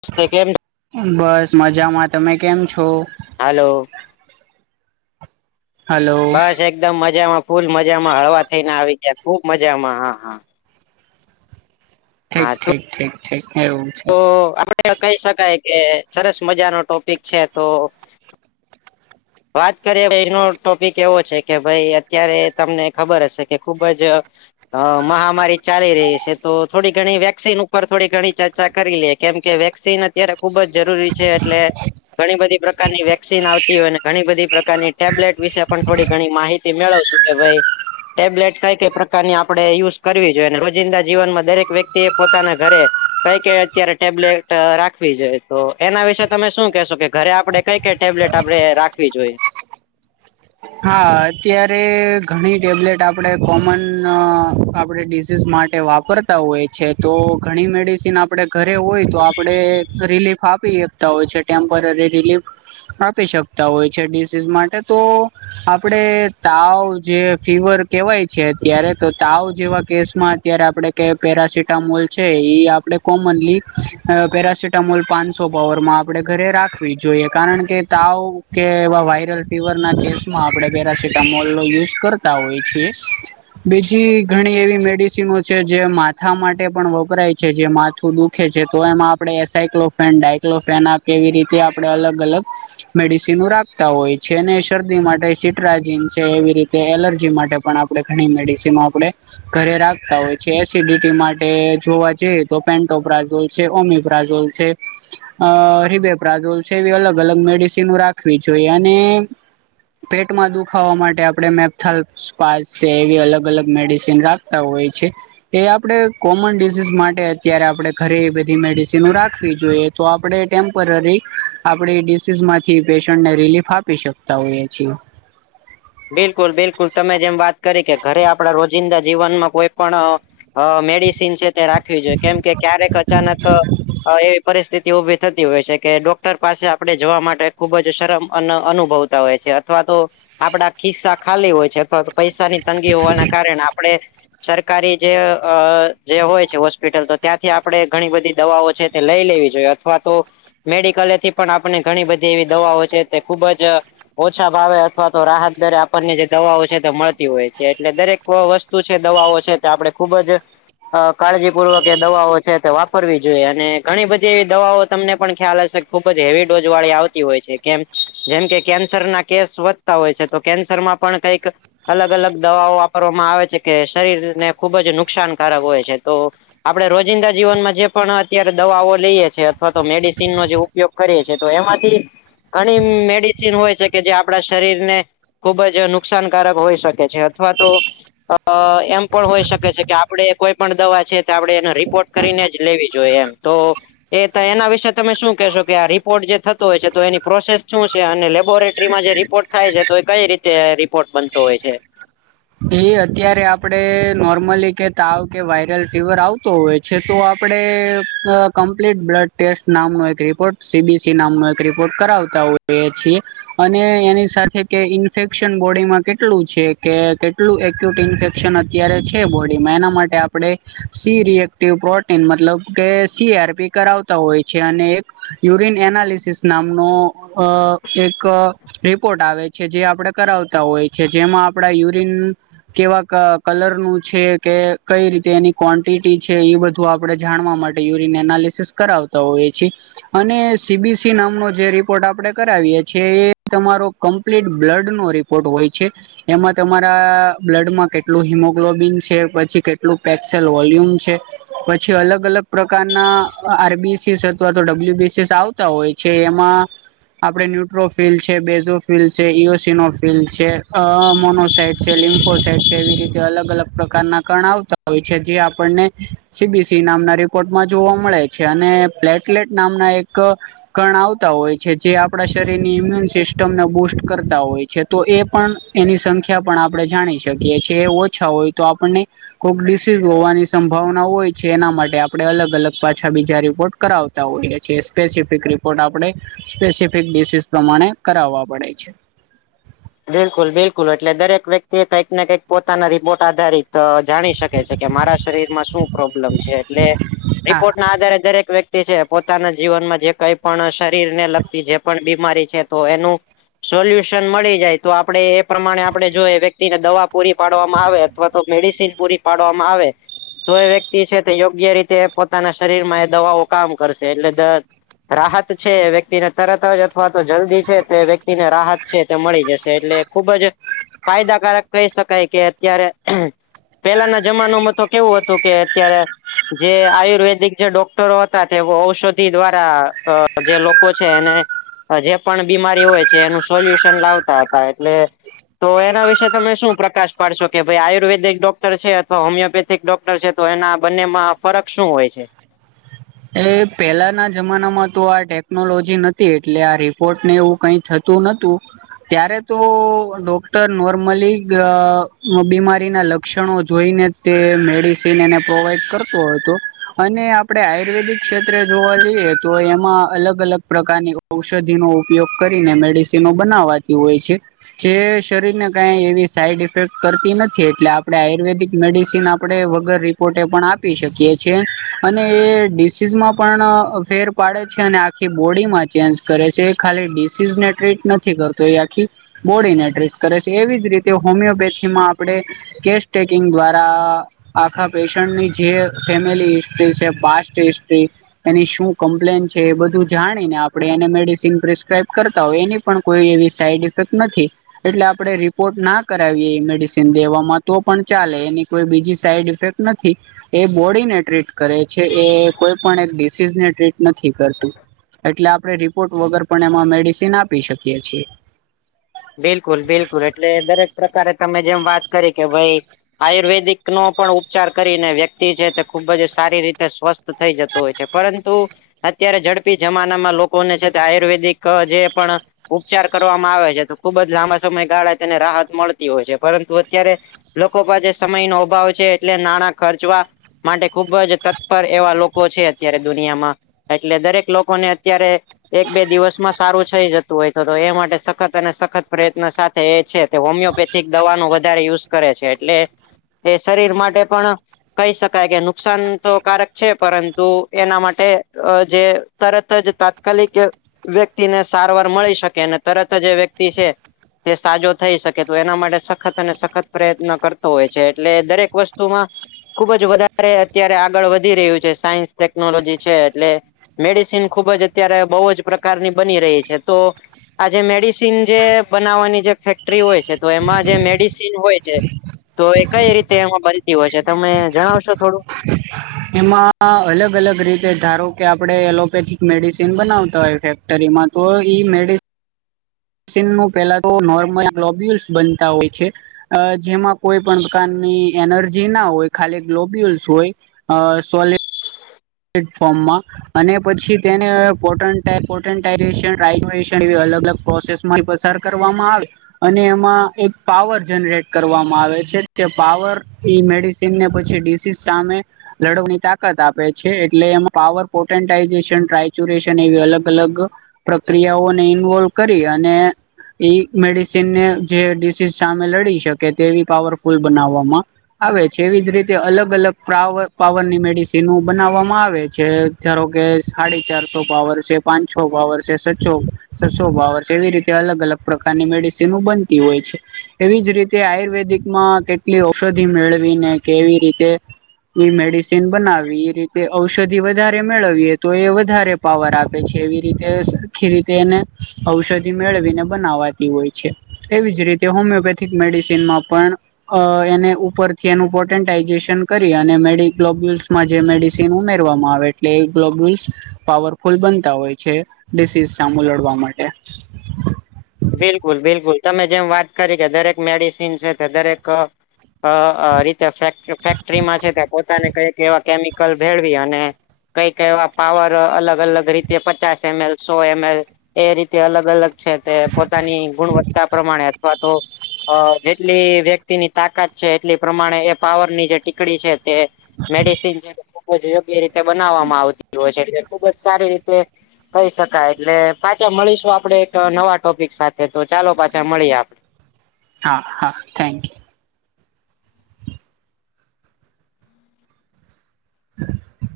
[unintelligible] ટે કેમ બસ મજામાં, તમે કેમ છો? હલો. હલો. બસ એકદમ મજામાં, ફૂલ મજામાં, હળવા થઈને આવી ગયા ખુબ મજામાં હા, હા. ઠીક હા ઠીક ઠીક ઠીક એવું છે. [unintelligible] કઈ શકાય કે સરસ મજાનો ટોપિક છે તો વાત કરીએ એનો ટોપિક એવો છે કે, ભઈ અત્યારે તમને ખબર હશે કે ખુબ જ અ મહામારી ચાલી રહી છે, તો થોડી ઘણી વેક્સિન ઉપર થોડી ઘણી ચર્ચા કરી લે કેમ કે, વેક્સિન અત્યારે ખુબ જ જરૂરી છે, એટલે ઘણી બધી પ્રકારની વેક્સિન આવતી હોય ને ઘણી બધી પ્રકારની ટેબ્લેટ વિશે પણ થોડી ઘણી માહિતી મેળવ શું કે ભઈ ટેબ્લેટ કઈ કઈ પ્રકારની આપડે યુઝ કરવી જોઈએ. ને રોજિંદા જીવનમાં દરેક વ્યક્તિ એ પોતાના ઘરે કઈ કઈ અત્યારે ટેબલેટ રાખવી જોઈએ તો એના વિશે તમે શું કેશો કે ઘરે આપડે કઈ કઈ ટેબલેટ આપડે રાખવી જોઈએ? હા, અત્યારે ઘણી ટેબ્લેટ આપડે કોમન આપડે ડીઝીઝ માટે વા કરતા હોય છે, તો ઘણી મેડિસિન આપડે ઘરે હોય તો આપડે રિલીફ આપીએ તા હોય છે. ટેમ્પરરી રિલીફ આપી શકતા હોય છે, ડિસીઝ માટે તો આપડે તાવ જે ફીવર કેવાય છે અત્યારે, તો તાવ જેવા કેસમાં અત્યારે આપડે કે પેરાસિટામોલ છે ઈ આપડે કોમનલી પેરાસિટામોલ પાંનસો પાવરમાં આપડે ઘરે રાખવી જોઈએ. કારણ કે, તાવ કે એવા વાયરલ ફીવરના કેસ માં આપડે પેરાસિટામોલનો યુઝ કરતા હોય છે. બીજી ઘણી એવી મેડિસિનો છે, જે માથા માટે પણ વપરાય છે જે માથું દુ ખે છે તો એમાં આપડે એસાયક્લોફેન, ડાયક્લોફેના કે એવી રીતે આપડે અલગ-અલગ મેડિસિનો રાખતા હોય છે, ને શરદી માટ પઈ સિટ્રાજીન છે, એવી રીતે એલર્જી માટે પણ આપડે ઘણી મેડિસનો આપડે ઘરે રાખતા હોય છે, એસિડિટી માટે જોવા જઈએ તો પેન્ટોપ્રાઝોઈ છે, ઓમીબ્રાઝોલ છે અ રિબેપ્રાઝોલ છે એવી અલગ-અલગ મેડિસિનો રાખવી જોઈએ અને પેટમાં દુખાવા માટે આપડે મેપથલસ્પાસે એવી અલગ-અલગ મેડિસન આપતા હોય છે. એ આપડે કોમન ડિઝઝ માટે અત્યારે આપડે ઘરે બધી મેડિસિનો રાખવી જોઈએ. તો આપડે ટેમ્પરરી આપડી ડિસીઝમાંથી પેશન્ટને રિલીફ આપી શકતા હોઈએ. છી [unintelligible] બિલકુલ, બિલકુલ તમે જેમ વાત કરી કે, ઘરે આપડા રોજિંદા જીવનમાં કોઈ પણ અ મેડિસિન છે તે રાખવી જોઈએ કેમ કે, ક્યારેક અચાનક અ એ પરિસ્થિત તે ઊભી થતી હોય છે કે, ડોક્ટર પાસે આપડે જવા માટે ખૂબ જ શરમ અન-અનુભવતા હોયે છે અથવા તો આપડા ખિસ્સા ખાલી હોય છે, અથવા તો પૈસાની તંગી હોવાના કારણે આપડે સરકારી જે અ જે હોય છે, હોસ્પિટલ તો ત્યાંથી આપડે ઘણી બધી દવાઓ છે તે લઈ લેવી જોઈએ અથવા તો મેડિકલેથી પણ આપને ઘણી બધી એવી દવાઓ છે તે ખુબ જ ઓછા ભાવે અથવા તો રાહત દરે આપડને જે દવાઓ છે તે મળતી હોય છે એટલે દરેક અ વસ્તુ છે, દવાઓ છે તો આપડે ખુબ જ અ કાળજીપૂર્વક એ દવાઓ છે તે વાપરવી જોઈએ, અને ઘણી બધી એવી દવાઓ તમને પણ ખ્યાલ હશે ખુબ જ હેવી ડોઝવાળી આવતી હોય છે કેમ જેમ કે, કેન્સરના કેસ વ તા હોય છે તો કેન્સર માં પણ કંઈક. અલગ અલગ દવાઓ વાપરવામાં આવે છે કે શરીરને ખુબ જ નુકસાનકારક હોય છે તો. આપડે રોજિંદા જીવનમાં જે પણ અત્યારે દવાઓ લઈએે છે અથવા તો મેડિસિન નો જેવું. ઉપયોગ કરીએ છીએ તો એમાંથી ઘણી મેડિસિન હોય છે કે જે આપડા શરીર ને ખુબ જ નુકસાનકારક હોય શકે છે અથવા તો અ એમ પણ હોય શકે છે કે આપડે કોઈ પણ દવા છે તે આપણે એનો રિપોર્ટ કરીને જ લેવી જોઈએ એમ તો એ ત એના વિશે તમે શું કેહેશો કે આ રિપોર્ટ જે થતો હોય છે તો એની પ્રોસેસ શું છે અને લેબોરેટ ટ્રીમા જે રિપોર્ટ થાય છે તો એ કઈ રીતે રિપોર્ટ બનતો હોય છે. એ અત્યારે આપડે નોર્મલી કે તાવ કે વાયરલ ફીવર આવતો હોય છે તો આપણે કમ્પ્લીટ બ્લડ ટેસ્ટ નામનો એક રિપોર્ટ સીબી છી નામનો એક રિપોર્ટ કરાવતા હોય એ છીએ. અને એની સાથે કે ઇન્ફેક્શન બોડીમાં કેટલું છે કે કેટલું એક્યુટીન ઇન્ફેક્શન અત્યારે છે બોડીમાં એના માટે આપણે સી રએ ટીવ પ્રોટીન મતલબ કે સી આરપી કરાવતા હોય છે અને એક યુરિન એનાલિસિસ નામનો અ એક રિપોર્ટ આવે છે જે આપણે કરાવતા હોય છે જેમાં આપડા યુરિન કેવા ક કલર નું છે કે કઈ રીતે એની ક્વૉન્ટિટી છે એ બધું તો આપણે જાણવા માટે યુરિન એનાલિસિસ કરાવતા હોઈ છીએ. અને સીબીસી નામનો જે રિપોર્ટ આપણે કરાવીએ છીએ એ તમારો કમ્પ્લીટ બ્લડનો રિપોર્ટ હોય છે એમાં તમારા બ્લડ માં કેટલું હિમોગ્લોબિન છે પછી કેટલું પેક્સેલ વોલ્યુમ છે. પછી અલગ અલગ પ્રકારના આરબીસીસ અથવા તો ડબલ્યુબીસીસ આવ તા હોય છે એમાં આપડે ન્યુટ્રોફિલ્ડ છે, બેઝોફિલ્ડ છે ઇયોસનોટફિલ્ડ છે, અ મોનોસાઈડ છે ફોસેટ છે એવી રીતે અલગ અલગ પ્રકારના કણ આવતા હોય છે જે આપન ને સીબીસી નામના રિપોર્ટમાં જોવા મળે છે અને પ્લેટલેટ નામના એક કણ આવતા હોય છે જે આપડા શરીરની ઈમ્યુન સિસ્ટમને બુસ્ટ કરતા હોય છે. તો એ પણ એની સંખ્યા પણ આપણે જાણી શકીએ છીએ એ ઓછા હોય તો આપણને કોક ડિસીઝ હોવાની સંભાવના હોય છે એના માટે આપડે અલગ અલગ પાછા બીજા રિપોર્ટ કરાવ તા હોઈએ છે સ્પેસિફિક રિપોર્ટ આપણે સ્પેસિફિક ડિસીસ પ્રમાણે કરાવવા પડે છે. બિલકુલ બિલકુલ એટલે દરેક વ્યક્તિ કંઈક ને કંઈક પોતાના રિપોર્ટ આધારિત જાણી શકે છે. કે મારા શરીરમાં શું પ્રોબ્લેમ છે એટલે હા રિપોર્ટના આધારે દરેક વ્યક્તિ તી છે પોતાના જીવનમાં જે કઈ પણ શરીર ને લગતી જે પણ બીમારી છે તો એનું સોલ્યુશન મળી જાય. તો આપડે એ પ્રમાણે આપડે જો વ્યક્તિને દવા પૂરી પાડવામાં આવે અથવા તો મેડિસિન પૂરી પાડવામાં આવે તો એ વ્યક્તિ છે તે યોગ્ય રીતે પોતાના શરીરમાં એ દવાઓ કામ કરશે એટલે દ રાહત છે એ વ્યક્તિને તરત જ અથવા તો જલ્દી છે તે વ્યક્તિને રાહત છે તે મળી જશે એટલે ખુબ જ ફાયદાકારક કહી શકાય કે અત્યારે પેલાના જમાનોમાં તો કેવું હતું કે અત્યારે જે આયુર્વેદિક જે ડોક્ટરો હતા તે ઔષધિ દ્વારા અ જે લોકો છે એને જે પણ બીમારી હોય છે એનું સોલ્યુશન લાવતા તા એટલે તો એના વિશે તમે શું પ્રકાશ પાડશો કે ભાઈ આયુર્વેદિક ડોક્ટર છે અથવા હોમિયોપે થીક ડોક્ટર છે તો એના બંનેમાં ફરક શું હોય છે? એ પહેલાના જમાનામાં તો આ ટેકનોલોજી નથી એટલે આ રિપોર્ટને એવું કઈ થતું તો નતું. ત્યારે તો ડોક્ટર નોર્મલી ગ બીમારીના લક્ષણો જોઈને તે મેડિસન એને પ્રોવાઈડ કરતો હતો અને આપડે આ આયુર્વેદિક ક્ષેત્રે જોવા જઈએ તો એમાં અલગ અલગ પ્રકારની ઔષધિનો ઉપયોગ કરીને મેડિસ તે બનાવાતી હોય છે જે શરીર ને કઈ એવી સાઈડ ઇફેક્ટ કરતી નથી એટલે આપડે આયુર્વેદિક મેડિસિન આપ આપણે વગર રિપોર્ટે પણ આપી શકીએ છીએ અને એ ડિસીઝમાં પણ ફેર પાડે છે અને આખી બોડીમાં ચેન્જ કરે છે એ ખાલી ડિસીઝને ટ્રીટ નથી કરતો એ આખી બોડીને ટ્રીટ કરે છે એવી જ રીતે હોમિયોપેથીમાં આપડે કેસટેકિંગ દ્વારા આખા પેશન્ટની જે ફેમિલી હિસ્ટ્રી છે પા સ્ટ હિસ્ટ્રી. એની શું કમ્પ્લેન છે એ બધું જાણી ને આપડે એને મેડિસિન પ્રિસ્ક્રાઈબ કરતા હોય એની પણ કોઈ એવી સાઈડ ઇફેક્ટ નથી એટલે આપણે રિપોર્ટ ના કરાવીએ એ મેડિસિન દેવામાં તો પણ ચાલે એની કોઈ બીજી સાઈડ ઇફેક્ટ નથી એ બોડીને ટ્રીટ કરે છે. એ કોઈ પણ એક ડિસીઝને ટ્રીટ નથી કરતું એટલે આપણે રિપોર્ટ વગર પણ એમાં મેડિસિન આપી શકીએ છીએ. બિલકુલ બિલકુલ એટલે દરેક પ્રકારે તમે જેમ વાત કરી કે ભાઈ આયુર્વેદિક નો પણ ઉપચાર કરીને વ્યક્તિ છે તે ખુબ જ સારી રીતે સ્વસ્થ થઈ જતું હોય છે પરંતુ અત્યારે ઝડપી જમાનામાં લોકોને છે તે આયુર્વેદિક જે પણ ઉપચાર કરવામાં આવે છે તો ખુબ જ લાંબા સમય ગાળા તેને રાહત મળતી હોય છે પરંતુ અત્યારે લોકો પાસે સમય નો અભાવ છે એટલે નાણા ખર્ચવા માટે ખુબ જ તત્પર એવા લોકો છે અત્યારે દુનિયામાં એટલે દરેક લોકો ને અત્યારે એક બે દિવસમાં સારું થઈ જતું હોય તો તો એ માટે સખત અને સ ખત પ્રયત્ન સાથે એ છે કે હોમિયોપેથિક દવા નો વધારે યુઝ કરે છે એટલે એ શરીર માટે પણ કહી શકાય કે નુકસાન તો કારક છે પરંતુ એના માટે જે તરત જ તાત્કાલિક વ્યક્તિને સારવાર મળી શકે અને તરત જ એ વ્યક્તિ છે તે સાજો થઈ શકે તો એના માટે સખત અને સખત પ્રયત્ન કરતો હોય છે એટલે દરેક વસ્તુમાં ખુબ જ વધારે અત્યારે આગળ વધી રહ્યું છે સાયન્સ ટેકનોલોજી છે એટલે મેડિસીન ખુબ જ અત્યારે બહુ જ પ્રકારની બની રહી છે તો આજ મેડી સીન જે બનાવવાની જે ફેક્ટરી હોય છે તો એમાં જે મેડિસિન હોય છે તો એ કઈ રીતે એમાં બનતી હોય છે તમે જણાવશો થોડું. એમાં અલગ અલગ રીતે ધારો કે આપડે એલોપેથિક મેડિસિન બનાવતા હોય છે. ટરીમાં તો ઈ મેડિ સીન નુ પહેલા તો નોર્મલ ગ્લોબ્યુલ્સ બનતા હોય છે. અ જેમાં કોઈ પણ પ્રકારની એનર્જી ના હોય ખાલી ગ્લોબ્યુલ્સ હોય અ સોલીડ ડ ફોમાં અને પછી તેને પોટન પોટશનન [unintelligible] એવી અલગ અલગ પ્રોસેસ પસાર કરવામાં આવે અને એમાં એક પાવર જનરેટ કરવામાં આવે છે તે પાવર મેડી સીને પછી ડીસીસ સામે લડવાની તાકાત આપે છે એટલે એમાં પાવર પોટેન્ટાઈઝેશન ટાયચુરેશન એવી અલગ અલગ પ્રક્રિયાઓને ઇન્વોલ્વ કરી અને ઈ મેડિસન ને જે ડીસીઝ સામે લડી શકે તેવી પાવરફુલ બનાવવામાં આવે છે એવી જ રીતે અલગ અલગ પ્રાવ પાવરની મેડિસિનુ બનાવવામાં આવે છે ધારો કે સાડી ચારસો પાવર છે પાંચસો પાવર છે છસો છસો પાવર છે એવી રીતે અલગ અલગ પ્રકારની મેડિસિનો બનતી હોય છે એવી જ રી તે આયુર્વેદિક માં કેટલી ઔષધિ મેળવી ને કેવી રીતે એ મેડિસિન બનાવી રીતે ઔષધિ વધારે મેળવીએ તો એ વધારે પાવર આપે છે એવી રીતે આખી રીતે એને ઔષધિ મેળવીને બનાવાતી હોય છે. એવી જ રીતે હોમિયોપેથિક મેડિસિનમાં પણ અ એને ઉપરથી એનું પોટેન્ટાઈઝેશન કરી અને મેડી ગ્લોબ્યુલ્સમાં જે મે ચિન ઉમેરવામાં આવે એટલે ગ્લોબ્યુલ્સ પાવરફુલ બનતા હોય છે, ડિસીઝ સામું લડવા માટે. બિલકુલ, બિલકુલ તમે જેમ વાત કરી કે દરેક મેડિસિન છે તે દરેક અ અ રીતે ફેક ફેક્ટરીમાં છે તે પોતાને કઈક એવા કેમિકલ ભેળવી અને કઈક એવા પાવર અલગ-અલગ રીતે પચાસ એમએલ, સો એમએલ એ રીતે અલગ-અલગ છે તે પોતાની ગુણવત્તા પ્રમાણે અથવા તો અ જેટલી વ્યક્તિની તાકાત છે એટલી પ્રમાણે એ પાવરની જે ટીકડી છે તે મેડિસન છે, ખુબ જ યોગ્ય રીતે બનાવવામાં આવતી હોય છે. ખૂબ જ સારી રીતે કઈ શકાય એટલે પાછા મળીશું આપડે એક નવા ટોપિક સાથે તો ચાલો પાછા મળીએ આપ હા, હા થેન્ક યુ.